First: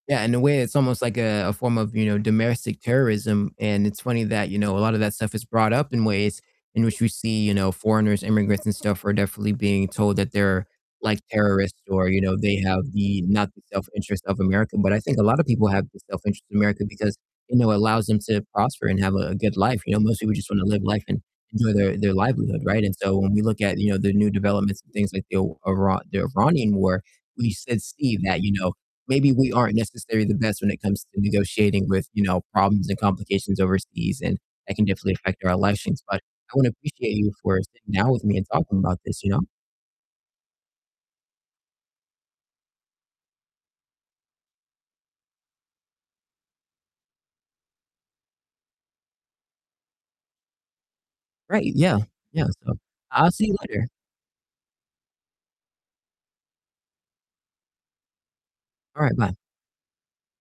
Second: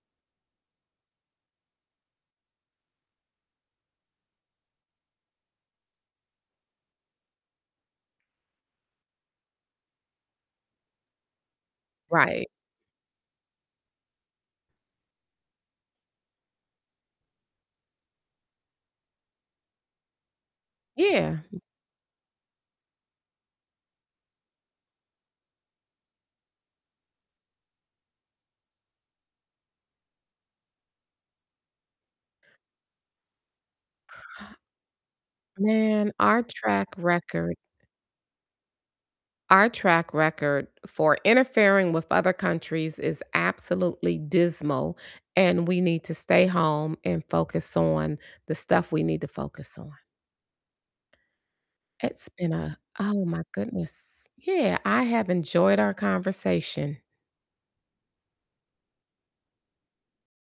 Yeah, in a way it's almost, like, a a form of, you know, domestic terrorism, and it's funny that, you know, a lot of that stuff is brought up in ways in which we see, you know, foreigners, immigrants, and stuff are definitely being told that they're like terrorists, or, you know, Right. they have the not the self interest of America. But I think a lot of people have the self interest of America because, you know, it allows them to prosper and have a a good life, you know, most people just wanna live life and Yeah, m enjoy their their livelihood, right, and, so, when we look at, you know, the new developments and things like the Ira the Iranian war, we s see that, you know, maybe we aren't necessarily the best when it comes to negotiating with, you know, problems and complications overseas, and that can definitely affect our elections, Man, but our I wanna track appreciate you record for sitting down with me and talking about this, you know? our track record for interfering with other countries is absolutely dismal, and we need to stay home, and focus on the stuff we need to focus on. Right, yeah, It's yeah, been so a Oh, I'll my see you later. goodness, yeah, I have enjoyed our conversation Alright, bye.